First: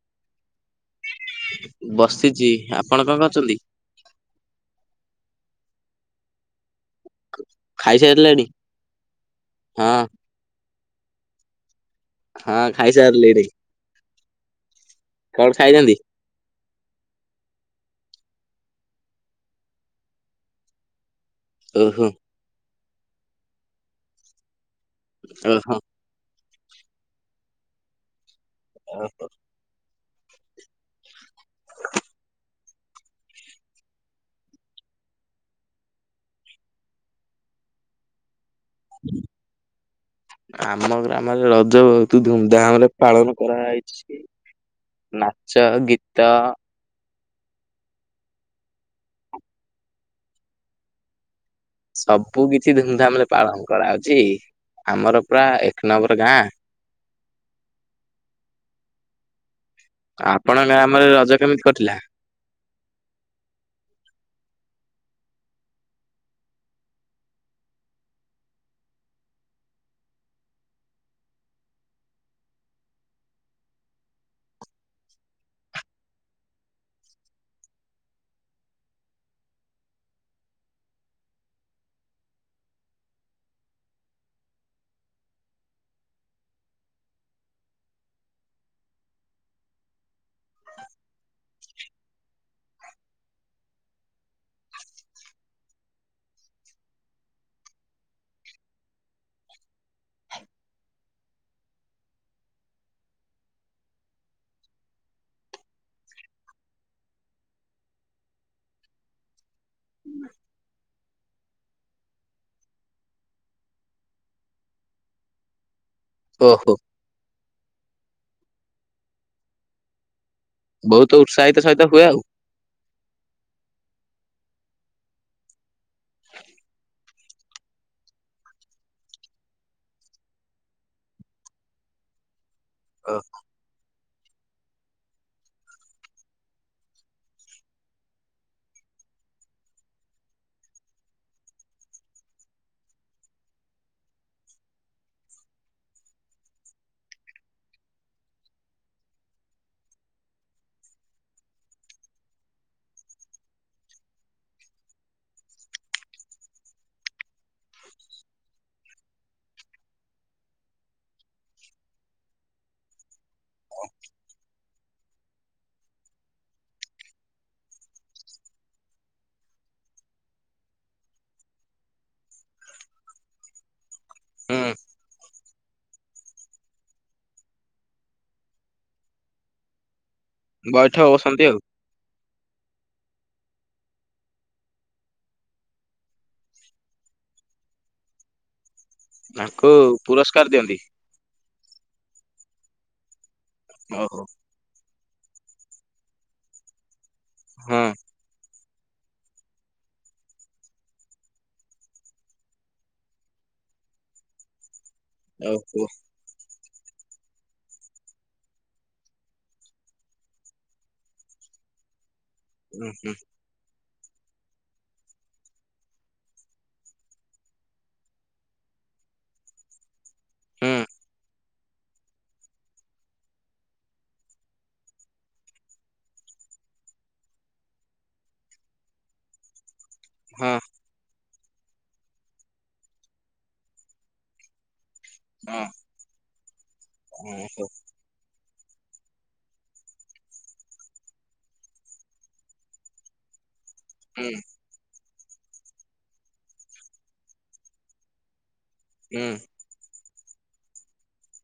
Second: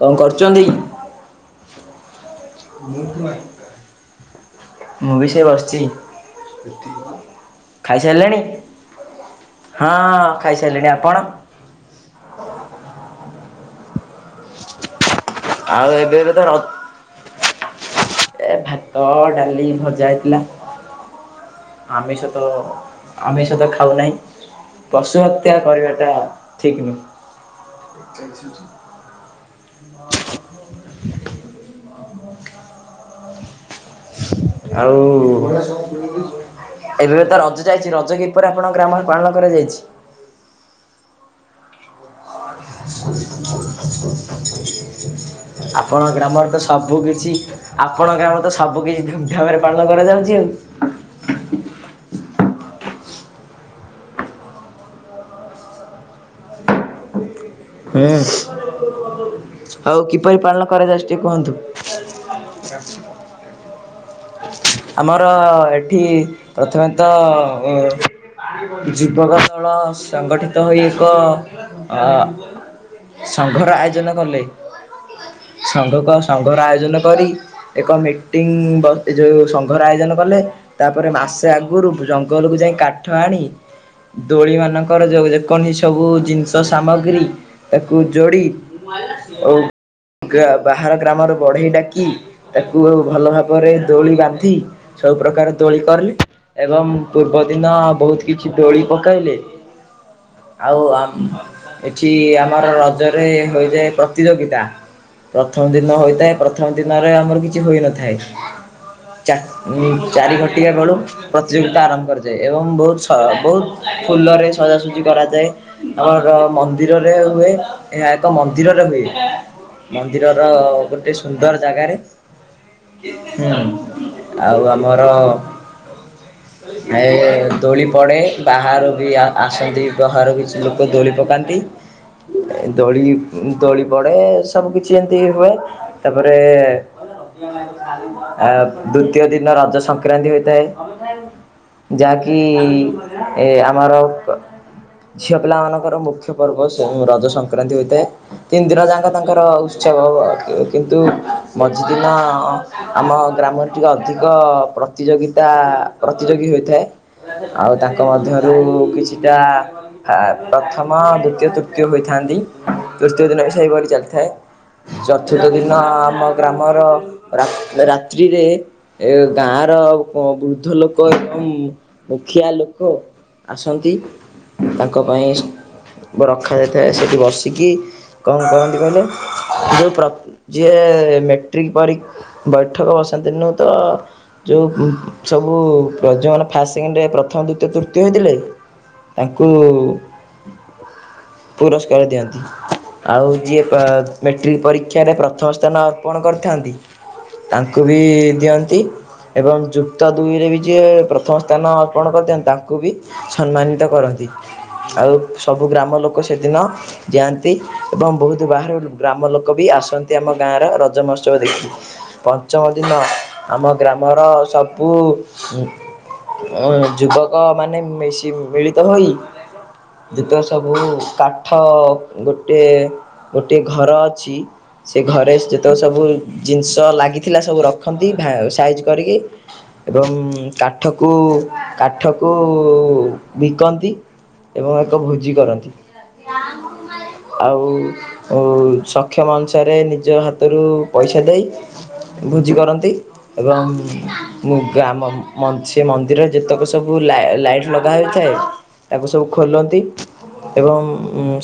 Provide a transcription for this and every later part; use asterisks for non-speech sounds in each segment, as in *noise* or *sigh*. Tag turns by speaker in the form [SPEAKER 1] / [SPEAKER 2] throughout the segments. [SPEAKER 1] କଣ କରୁଚନ୍ତି?
[SPEAKER 2] ବସିଛି ଆପଣ କଣ କରୁଛନ୍ତି?
[SPEAKER 1] ମୁଁ ବି ସେଇ ବସିଚି। ଖାଇସାରିଲେଣି ହଁ ହଁ ଖାଇସାଇଲିଣି ଆପଣ?
[SPEAKER 2] ହଁ ଖାଇସାରିଲିଣି। କଣ
[SPEAKER 1] ଆଉ
[SPEAKER 2] ଖାଇଛନ୍ତି?
[SPEAKER 1] ଏବେ ବଧେ ଅ ଏ ଭାତ, ଡାଲି, ଭଜା ହେଇଥିଲା
[SPEAKER 2] ଓହୋ
[SPEAKER 1] ଆମିଷ ତ ତ ଆମିଷ ତ ଖାଉନାହିଁ ପଶୁ ହତ୍ୟା
[SPEAKER 2] ଓହୋ
[SPEAKER 1] କରିବାଟା ଠିକ୍ ନୁହେଁ। *unintelligible*
[SPEAKER 2] ଓ ହୋ
[SPEAKER 1] *inaudible*
[SPEAKER 2] *inaudible*
[SPEAKER 1] ଆଉ ଏବେ ତ ରଜ ଯାଇଛି ରଜ କି ପରି ଆପଣଙ୍କର ଗ୍ରାମରେ ପାଳନ କରାଯାଇଛି?
[SPEAKER 2] ଆମ ଗ୍ରାମରେ ରଜ ଧୁ ଧୁମଧାମ ରେ ପାଳନ କରାହଇଛି ନାଚ,
[SPEAKER 1] ଆପଣଙ୍କ
[SPEAKER 2] ଗୀତ
[SPEAKER 1] ଗ୍ରାମରେ ତ ସବୁ କିିଛି ଆପଣ ଗାମ ରେ ତ ସବୁ କିଛି ଧୁମଧାମରେ ପାଳନ କରାଯାଉଛି ଆଉ।
[SPEAKER 2] ସବୁ କିଛି ଧୁମଧାମ ରେ ପାଳନ କରାହାଉଛି ଆମର ପୁରା ଏକ ନମ୍ବର ଗାଁ।
[SPEAKER 1] ହୁଁ ଆଉ କିପରି ପାଳନ
[SPEAKER 2] ଆପଣଙ୍କ ଗ୍ରାମରେ
[SPEAKER 1] କରାଯାଉଛି ଟିକେ
[SPEAKER 2] ରଜ
[SPEAKER 1] କୁହନ୍ତୁ?
[SPEAKER 2] କେମିତି କଟିଲା?
[SPEAKER 1] *inaudible* ଆମର ଏଠି ପ୍ରଥମେ ତ ଅ ଯୁବକ ଦଳ ସଂଗଠିତ ହୋଇ ଏକ ଅ ସଂଘର ଆୟୋଜନ କଲେ। ସଂଘ କ ସଂଘର ଆୟୋଜନ କରି ଏକ ମିଟିଂ ବ ଏ ଯୋଉ ସଂଘର ଆୟୋଜନ କଲେ ତାପରେ ମାସେ ଆଗରୁ ଜଙ୍ଗଲକୁୁ ଯାଇ କାଠ ଆଣି ଦୋଳି ମାନଙ୍କର ଯ ଯେକଣସି ସବୁ ଜିନିଷ ସାମଗ୍ରୀ ତାକୁ ଯୋଡି ଆଉ ଗା ବାହାର ଗ୍ରାମରେ ବଢେଇ ଡାକି ତାକୁ ଭଲ ଭାବରେ ଦୋଳି ବାନ୍ଧି ସବୁ ପ୍ରକାର ଦୋଳି କରି ଏବଂ ପୂର୍ବ ଦିନ ବହୁତ କିଛି ଦୋଳି ପକାଇଲେ। ଆଉ ଆ ଏଠି ଆମର ରଜରେ ହୋଇଇଯାଏ ପ୍ରତିଯୋଗିତା। ପ୍ରଥମ ଦିନ ହୋଇଥାଏ ପ୍ରଥମ ଦିନରେ ଆମର କିଛି ହୋଇନଥାଏ। ଚା ଚାରି ଘଟିବା ବେଳୁ ପ୍ରତିଯୋଗିତା ଆରମ୍ଭ କରାଯାଏ ଏବଂ ବହୁତ ବହୁତ ଫୁଲରେ ସଜାସଜି କରାଯାଏ। ଆମର
[SPEAKER 2] ଓହୋ
[SPEAKER 1] ମନ୍ଦିରରେ ହୁଏ ଏହା ଏକ ମନ୍ଦିରରେ ହୁଏ। ମନ୍ଦିରର
[SPEAKER 2] ବହୁତ
[SPEAKER 1] ଗୋଟେ ସୁନ୍ଦର
[SPEAKER 2] ଉତ୍ସାହିତ ସହିତ
[SPEAKER 1] ଜାଗାରେ
[SPEAKER 2] ହୁଏ ଆଉ
[SPEAKER 1] ହଁ ଆଉ ଆମର
[SPEAKER 2] ହ *inaudible*
[SPEAKER 1] ଏ ଦୋଳି ପଡ଼େ ବାହାରୁ ବି ଆସନ୍ତି ବାହାରୁ କିଛି ଲୋକ ଦୋଳି ପକାନ୍ତି।
[SPEAKER 2] *inaudible*
[SPEAKER 1] ଦୋଳି
[SPEAKER 2] ଓ,
[SPEAKER 1] ଦୋଳି ପଡ଼େ ସବୁ କିଛି ଏମିତି ହୁଏ ତାପରେ *unintelligible* ଆ ଦ୍ଵିତୀୟ ଦିନ ରଜ ସଂକ୍ରାନ୍ତି ହୋଇଥାଏ। ଯାକି ଏ ଆମର ଝିଅ ପିଲାମାନଙ୍କର ମୁଖ୍ୟ ପର୍ବ ସେ ରଜ ସଂକ୍ରାନ୍ତି ହୋଇଥାଏ। ତିନି ଦିନ ଯାକ ତାଙ୍କର ଉତ୍ସବ କିନ୍ତୁ ମଝିଦିନ ଆମ ଗ୍ରାମରେ ଟିକେ ଅଧିକ ପ୍ରତିଯୋଗିତା ପ୍ରତିଯୋଗୀ ହୋଇଥାଏ। ଆଉ ତାଙ୍କ ମଧ୍ୟରୁ କିଛିଟା ଆ ପ୍ରଥମ, ଦ୍ଵିତୀୟ, ତୃତୀୟ ହୋଇଥାନ୍ତି। ତୃତୀୟ ଦିନ ବି ସେହିଭରି ଚାଲିଥାଏ। ଚତୁର୍ଥ ଦିନ ଆମ ଗ୍ରାମର ରାତି ରାତ୍ରିରେ ଏ ଗାଁର ବୃଦ୍ଧ ଲୋକ ଏବଂ ମୁଖିଆ ଲୋକ ଆସନ୍ତି।
[SPEAKER 2] ଉଁ।
[SPEAKER 1] ତାଙ୍କ ପାଇଁ ସବୁ ରଖାଯାଇଥାଏ। ସେଠି ବସିକି କଣ କରନ୍ତି କହିଲେ ଯୋଉ ପ୍ର
[SPEAKER 2] ବୈଠକ
[SPEAKER 1] ଯିଏ
[SPEAKER 2] ବସନ୍ତି ଆଉ
[SPEAKER 1] ମେଟ୍ରିକ ପରି ବୈଠକ ବସାନ୍ତି ନୁହଁ ତ ଯୋଉ ସବୁ ପ୍ରଜାମାନେ ଫାଷ୍ଟ ସେକେଣ୍ଡରେ ପ୍ରଥମ, ଦ୍ୱିତୀୟ, ତୃତୀୟ ହୋଇଥିଲେ ତାଙ୍କୁ
[SPEAKER 2] ପୁରସ୍କାର ଦିଅନ୍ତି
[SPEAKER 1] ପୁରସ୍କାର ଦିଅନ୍ତି। ଆଉ ଯିଏ
[SPEAKER 2] ଓହୋ
[SPEAKER 1] ମେଟ୍ରିକ ପରୀକ୍ଷାରେ ପ୍ରଥମ ସ୍ଥାନ ଅର୍ପଣ କରିଥାନ୍ତି।
[SPEAKER 2] ହଁ
[SPEAKER 1] ତାଙ୍କୁ ବି ଦିଅନ୍ତି। ଏବଂ ଯୁକ୍ତ ଦୁଇରେ ବି ଯିଏ ପ୍ରଥମ ସ୍ଥାନ ଅର୍ପଣ କରିଥାନ୍ତି ତାଙ୍କୁ ବି ସମ୍ମାନିତ କରନ୍ତି। ଆଉ ସବୁ
[SPEAKER 2] ଓହୋ
[SPEAKER 1] ଗ୍ରାମଲୋକ ସେଦିନ ଯାଆନ୍ତି ଏବଂ ବହୁତ ବାହାରୁ ଗ୍ରାମଲୋକ ବି ଆସନ୍ତି ଆମ ଗାଁର ରଜ ମହୋତ୍ସବ ଦେଖି ପଞ୍ଚମ
[SPEAKER 2] ହୁଁ
[SPEAKER 1] ଦିନ
[SPEAKER 2] ହୁଁ
[SPEAKER 1] ଆମ ଗ୍ରାମର ସବୁ ଉଁ ଯୁବକମାନେ ମିିଶି ମିଳିତ ହୋଇ ଯେତକ
[SPEAKER 2] ହୁଁ
[SPEAKER 1] ସବୁ କାଠ ଗୋଟେ ଗୋଟିଏ ଘର ଅଛି, ସେ ଘରେ ଯେତକ ସବୁ ଜିନିଷ ଲାଗିଥିଲା ସବୁ ରଖନ୍ତି ଭା ସାଇଜ୍ କରିକି। ଏବଂ
[SPEAKER 2] ହଁ
[SPEAKER 1] କାଠକୁ କାଠକୁ ବିକନ୍ତି। ଏବଂ ଏକ ଭୋଜି
[SPEAKER 2] ହଁ।
[SPEAKER 1] କରନ୍ତି। ଆଉ
[SPEAKER 2] ଓହୋ
[SPEAKER 1] ଓ ସକ୍ଷମ ଅନୁସାରେ ନିଜ ହାତରୁ ପଇସା ତା ଦେଇେ ଭୋଜି କରନ୍ତି ଏବଂ
[SPEAKER 2] ହୁଁ
[SPEAKER 1] ମୁଁ ଗ୍ରାମ ମଝି ସେ ମନ୍ଦିରରେ ଯେତେକ ସବୁ ଲାଇ ଲାଇଟ୍ ଲଗା ହୋଇଥାଏ ତାକୁ ସବୁ
[SPEAKER 2] ହୁଁ
[SPEAKER 1] ଖୋଲନ୍ତି। ଏବଂ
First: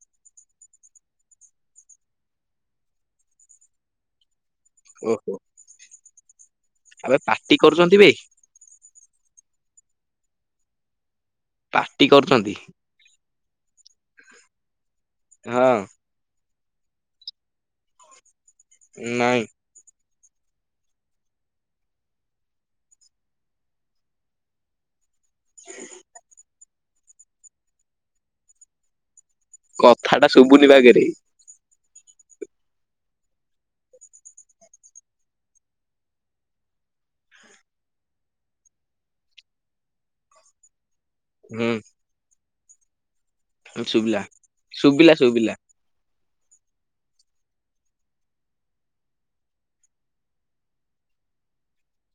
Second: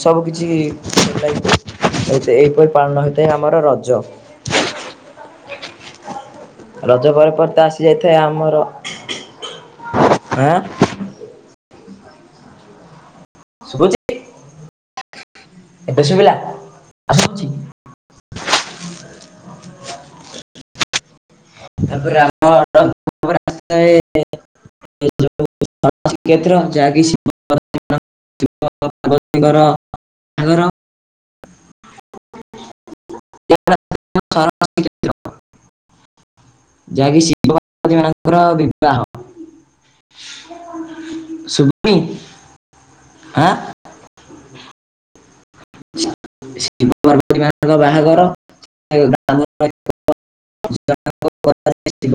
[SPEAKER 1] ସବୁକିଛି ଖୋଲା ହେଇ *unintelligible* ଏ ଏଇପରି ପାଳନ ହେଇଥାଏ ଆମର ରଜ।
[SPEAKER 2] ଓହୋ।
[SPEAKER 1] ରଜ
[SPEAKER 2] ଆବେ
[SPEAKER 1] ପରେ ପରେ
[SPEAKER 2] ପାଟି
[SPEAKER 1] ତ
[SPEAKER 2] କରୁଛନ୍ତି ବେ
[SPEAKER 1] ଆସିଯାଇଥାଏ ଆମର, ଆଁ
[SPEAKER 2] ପାଟି କରୁଛନ୍ତି?
[SPEAKER 1] ଶୁଭୁଛି ଟି?
[SPEAKER 2] ହଁ।
[SPEAKER 1] ଏବେ ଶୁଭିଲା?
[SPEAKER 2] ନାଇଁ।
[SPEAKER 1] ତାପରେ ଆମ *unintelligible* *unintelligible* କେତେ ଟଙ୍କା ଯାହା କିିଛି।
[SPEAKER 2] କଥାଟା ଶୁଭୁନି ବାଗରେ।
[SPEAKER 1] *unintelligible* ଯାହାକି ଶିବ ପାର୍ବତୀ ମାନଙ୍କର ବିବାହ। ଶୁଭନି ଆଁ
[SPEAKER 2] ଏବେ ଶୁଭିଲା ଶୁଭିଲା ଶୁଭିଲା।
[SPEAKER 1] ଶିବ ପାର୍ବତୀ ମା'ଙ୍କର ବାହାଘର। *unintelligible* ଶିବ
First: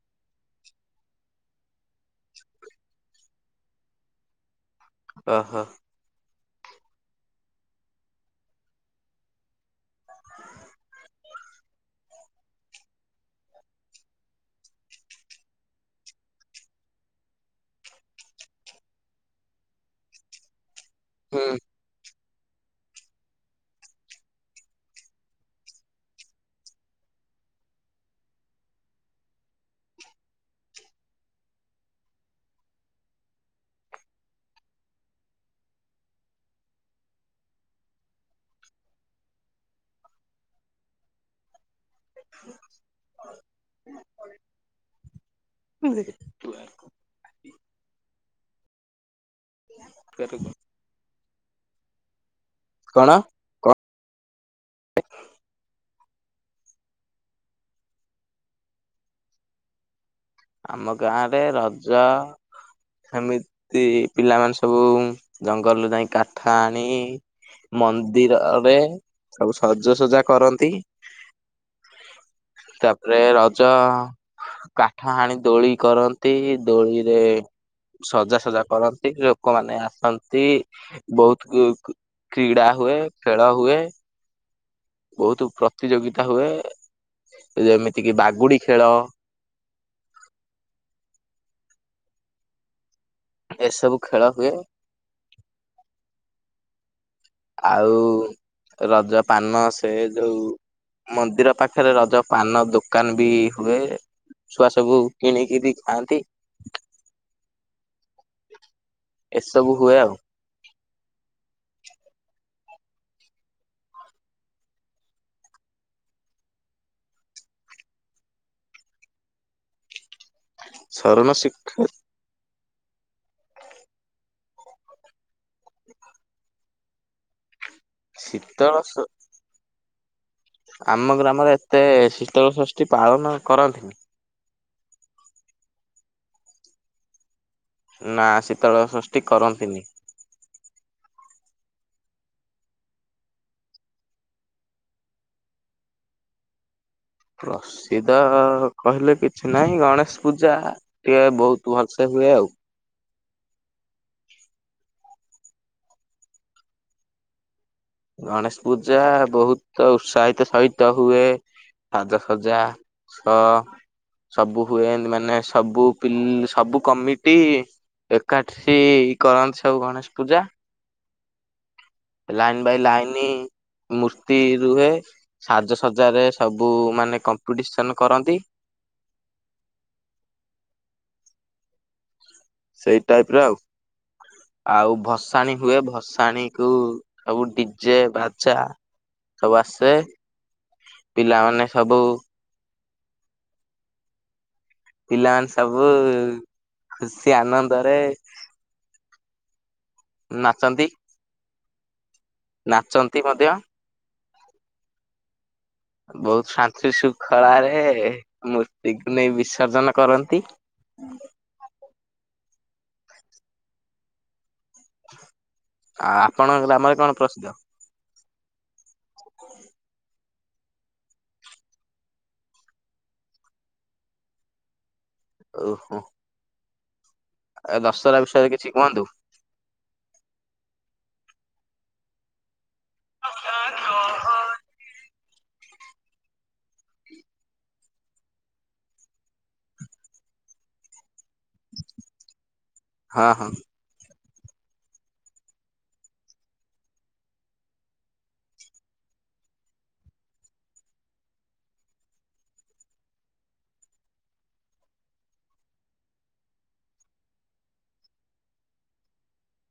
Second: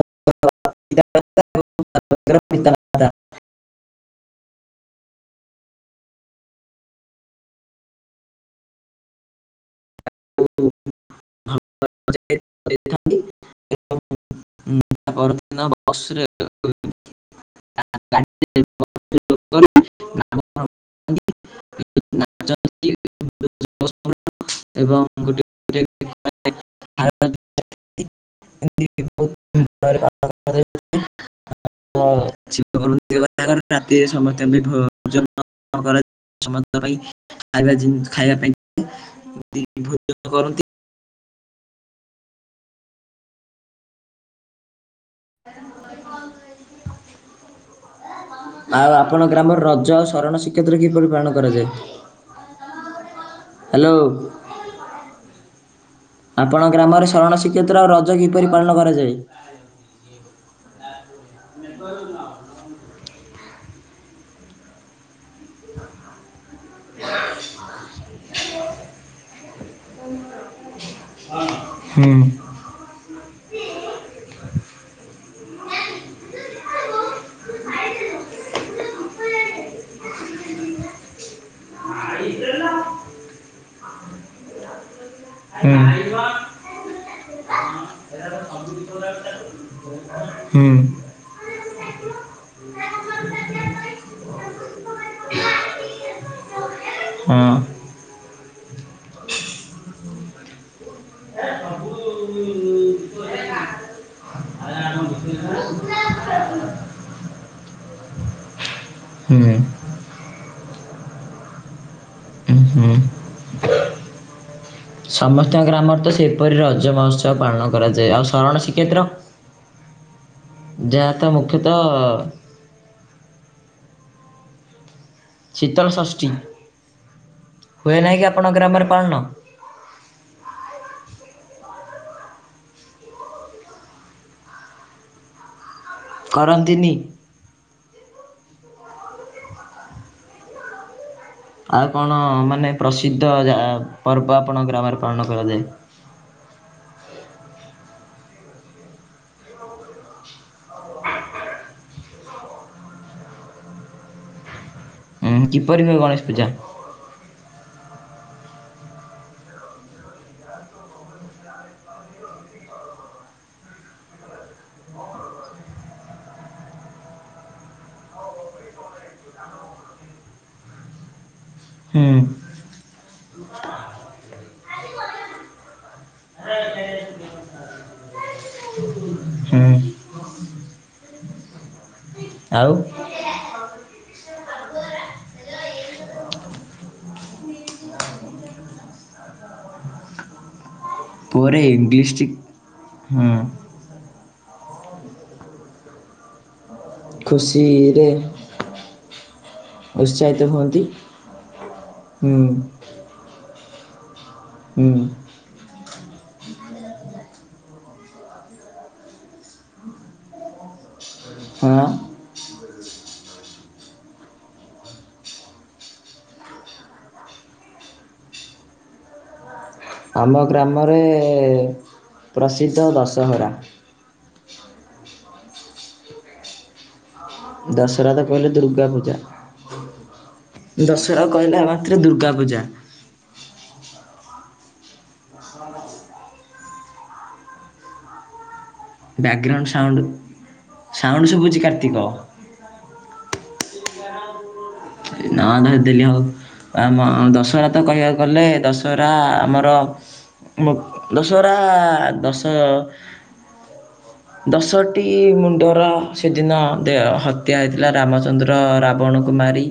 [SPEAKER 1] ପିତାମାତା ଏବଂ *unintelligible*
[SPEAKER 2] ଓହୋ।
[SPEAKER 1] *inaudible* *unintelligible* *unintelligible* *unintelligible*
[SPEAKER 2] ହୁଁ।
[SPEAKER 1] *unintelligible* ଏବଂ *unintelligible* *inaudible* *inaudible* ଶୀତ କରନ୍ତି *inaudible* ରାତିରେ ସମସ୍ତିଙ୍କ ପାଇଁ ଭୋଜନ କରା ସମସ୍ତଙ୍କ ପାଇଁ ଖାଇବା ଜିନି ଖାଇବା ପାଇଁ *inaudible* ଭୋଜନ କରନ୍ତି।
[SPEAKER 2] *inaudible*
[SPEAKER 1] ଆଉ ଆପଣଙ୍କ ଗ୍ରାମରେ ରଜ ଆଉ ଶରଣ ଶୀକ୍ଷେ କିପରି ପାଳନ କରାଯାଏ?
[SPEAKER 2] କଣ?
[SPEAKER 1] ହାଲୋ।
[SPEAKER 2] *inaudible*
[SPEAKER 1] ଆପଣଙ୍କ ଗ୍ରାମରେ ଶରଣ ଶ୍ରୀକ୍ଷେତ୍ର ଆଉ ରଜ କିପରି ପାଳନ କରାଯାଏ?
[SPEAKER 2] ଆମ ଗାଁରେ ରଜ ସେମିତି ପିଲାମାନେ ସବୁ ଜଙ୍ଗଲରୁ ଯାଇଁ କାଠ ଆଣି ମନ୍ଦିରରେ ସବୁ ସଜସଜା କରନ୍ତି।
[SPEAKER 1] ହୁଁ।
[SPEAKER 2] ତାପରେ ରଜ କାଠ ହାଣି ଦୋଳି କରନ୍ତି ଦୋଳିରେ ସଜାସଜା କରନ୍ତି ଲୋକମାନେ ଆସନ୍ତି। ବୋହୁତ କୁ-କୁ-କ୍ରୀଡ଼ା ହୁଏ ଖେଳ ହୁଏ। ବୋହୁତୁ
[SPEAKER 1] ହୁଁ ହୁଁ
[SPEAKER 2] ପ୍ରତିଯୋଗିତା ହୁଏ ଏ ଯେମିତିକି ବାଗୁଡି ଖେଳ।
[SPEAKER 1] ହୁଁ।
[SPEAKER 2] ଏସବୁ ଖେଳ ହୁଏ।
[SPEAKER 1] ହୁଁ।
[SPEAKER 2] ଆଉ ରଜ ପାନ ସେ ଯୋଉ ମନ୍ଦିର ପାଖରେ ରଜ ପାନ ଦୋକାନ ବି ହୁଏ। ଛୁଆ ସବୁ କିଣିକିରି ଖାଆନ୍ତି।
[SPEAKER 1] ହୁଁ
[SPEAKER 2] ଏସବୁ ହୁଏ ଆଉ।
[SPEAKER 1] ଉଁହୁଁ। ସମସ୍ତଙ୍କ ଗ୍ରାମରେ ତ ସେପରି ରଜ ମହୋତ୍ସବ ପାଳନ କରାଯାଏ ଆଉ ଶରଣ ଶ୍ରୀକ୍ଷେତ୍ର?
[SPEAKER 2] ଶରଣ ଶ୍ରୀକ୍ଷେ
[SPEAKER 1] ହଁ। ଶୀତଳଷଷ୍ଠୀ ହୁଏ ନାହିଁ କି ଆପଣଙ୍କ
[SPEAKER 2] ଶୀତଳ
[SPEAKER 1] ଗ୍ରାମରେ
[SPEAKER 2] ଷ-
[SPEAKER 1] ପାଳନ?
[SPEAKER 2] ଆମ ଗ୍ରାମରେ ଏତେ ଶୀତଳ ଷଷ୍ଠୀ ପାଳନ କରନ୍ତିନି।
[SPEAKER 1] କରନ୍ତିନି?
[SPEAKER 2] ନାଁ ଶୀତଳଷଷ୍ଠୀ କରନ୍ତିନି।
[SPEAKER 1] ଆଉ କଣ ମାନେ ପ୍ରସିଦ୍ଧ ଯାଆ ପର୍ବ ଆପଣଙ୍କ ଗ୍ରାମରେ ପାଳନ କରାଯାଏ?
[SPEAKER 2] ପ୍ରସିଦ୍ଧ କହିଲେ କିଛି ନାଇ ଗଣେଶ ପୂଜା ଟିକେ ବୋହୁତ ଭଲସେ ସେ ହୁଏ ଆଉ।
[SPEAKER 1] ଉଁହୁଁ କିପରି ହୁଏ ଗଣେଶ ପୂଜା?
[SPEAKER 2] ଗଣେଶ ପୂଜା ବୋହୁତ ଉତ୍ସାହିତ ସହିତ ହୁଏ। ସାଜସଜା ସହ ସବୁ ହୁଏ ଏମତି ମାନେ ସବୁ ପିଲ୍ ସବୁ କମିଟି ଏକାଠି କରନ୍ତି ସବୁ ଗଣେଶ ପୂଜା।
[SPEAKER 1] ହୁଁ
[SPEAKER 2] ଲାଇନ ବାଇ ଲାଇନ ମୂର୍ତ୍ତି ରୁହେ। ସାଜସଜାରେ ସବୁ ମାନେ କମ୍ପିଟିସନ କରନ୍ତି।
[SPEAKER 1] ହୁଁ। ହ
[SPEAKER 2] ସେଇ ଟାଇପର ଆଉ। ଆଉ ଭସାଣୀ ହୁଏ ଭସାଣୀକୁ ସବୁ ଡିଜେ ବାଜା ସବୁ ଆସେ।
[SPEAKER 1] ପୁରୀ
[SPEAKER 2] ପିଲାମାନେ ସବୁ
[SPEAKER 1] ଡିଷ୍ଟିକ ହୁଁ।
[SPEAKER 2] ପିଲାମାନେ ସବୁ ଖୁସି ଆନନ୍ଦରେ
[SPEAKER 1] ଖୁସିରେ ଉତ୍ସାହିତ ହୁଅନ୍ତି
[SPEAKER 2] ନାଚନ୍ତି
[SPEAKER 1] ହୁଁ,।
[SPEAKER 2] ନାଚନ୍ତି ମଧ୍ୟ।
[SPEAKER 1] ହୁଁ।
[SPEAKER 2] ବହୁତ ଶାନ୍ତି ଶୃଙ୍ଖଳାରେ ମୂର୍ତ୍ତିକୁ ନେଇ ବିସର୍ଜନ କରନ୍ତି।
[SPEAKER 1] ହଁ।
[SPEAKER 2] ଆଉ ଆପଣଙ୍କ ଗ୍ରାମରେ କଣ ପ୍ରସିଦ୍ଧ?
[SPEAKER 1] ଆମ ଗ୍ରାମରେ ପ୍ରସିଦ୍ଧ ଦଶହରା।
[SPEAKER 2] ଓ ହଁ।
[SPEAKER 1] ଦଶହରା ତ
[SPEAKER 2] ବିଷୟରେ
[SPEAKER 1] କହିଲେ
[SPEAKER 2] କିଛି
[SPEAKER 1] ଦୁର୍ଗା
[SPEAKER 2] କୁହନ୍ତୁ
[SPEAKER 1] ପୂଜା। ଦଶରା କଇଲା ମାତ୍ରେ ଦୁର୍ଗା ପୂଜା।
[SPEAKER 2] *inaudible*
[SPEAKER 1] *inaudible* ବ୍ୟାଗ୍ ଗ୍ରାଉଣ୍ଡ ସାଉଣ୍ଡୁ, ସାଉଣ୍ଡୁ ଶୁଭୁଚି କାର୍ତ୍ତିକ।
[SPEAKER 2] ହଁ, ହଁ।
[SPEAKER 1] *inaudible* ଏ ନା ନା ଦିନେ ହଉ। ଆମ ଦଶହରା ତ କହିବାକୁ ଗଲେ, ଦଶହରା ଆମର ମୋ ଦଶହରା ଦଶ ଦଶଟି ମୁଣ୍ଡର ସେଦିନ ଦେ ହତ୍ୟା ହେଇଥିଲା, ରାମଚନ୍ଦ୍ର ର ରାବଣକୁ ମାରି।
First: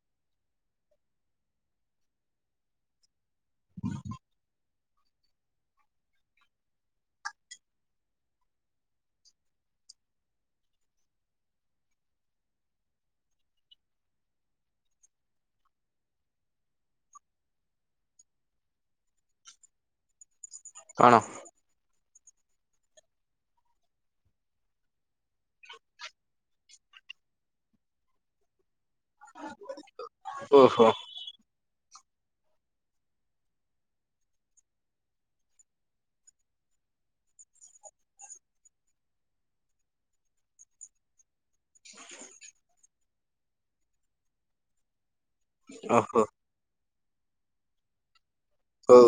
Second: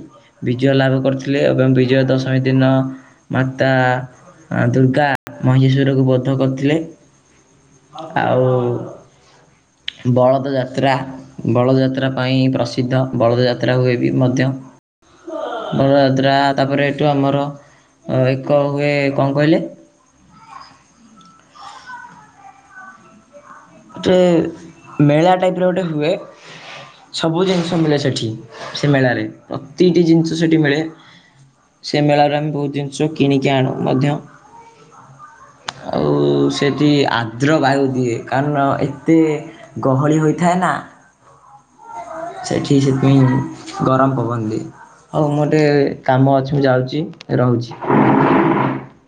[SPEAKER 1] ବିଜୟ ଲାଭ କରିଥିଲେ ଏବଂ ବିଜୟ ଦଶମୀ ଦିନ ମାତା ଅଁ, ଦୁର୍ଗା। ମହିଷାସୁରକୁ ବଦ୍ଧ କରିଥିଲେ ଆଉ ବଳଦ ଯାତ୍ରା। ବଳଯାତ୍ରା ପାଇଁ ପ୍ରସିଦ୍ଧ। ବଳଦଯାତ୍ରା ହୁଏ ବି ମଧ୍ୟ। ବଳଯାତ୍ରା ତାପରେ ଏଠୁ ଆମର ଅ, ଏକ ହୁଏ କଣ କହିଲେ?
[SPEAKER 2] କଣ?
[SPEAKER 1] ଗୋଟେ ମେଳା ଟାଇପ୍ ର ଗୋଟେ ହୁଏ ସବୁ ଜିନିଷ ମିଳେ ସେଠି। ସେ ମେଳାରେ ପ୍ରତିଟି ଜିନିଷ ସେଠି ମିଳେ।
[SPEAKER 2] ଓହୋ
[SPEAKER 1] ସେ ମେଳାରେ ଆମେ ବହୁତ ଜିନିଷ କିଣିକି ଆଣୁ ମଧ୍ୟ। ଆଉ ସେଠି ଆର୍ଦ୍ର ବାୟୁ ଦିଏ। କାରଣ ଏତେ ଗହଳି ହୋଇଥାଏ ନା। ସେଠି ସେଥିପାଇଁ ଗରମ ପବନ ଦିଏ। ହଉ ମୋର ଟେ
[SPEAKER 2] ଓହୋ
[SPEAKER 1] କାମ ଅଛି। ମୁଁ ଯାଉଚି, ରହୁଛି।
[SPEAKER 2] ହଉ।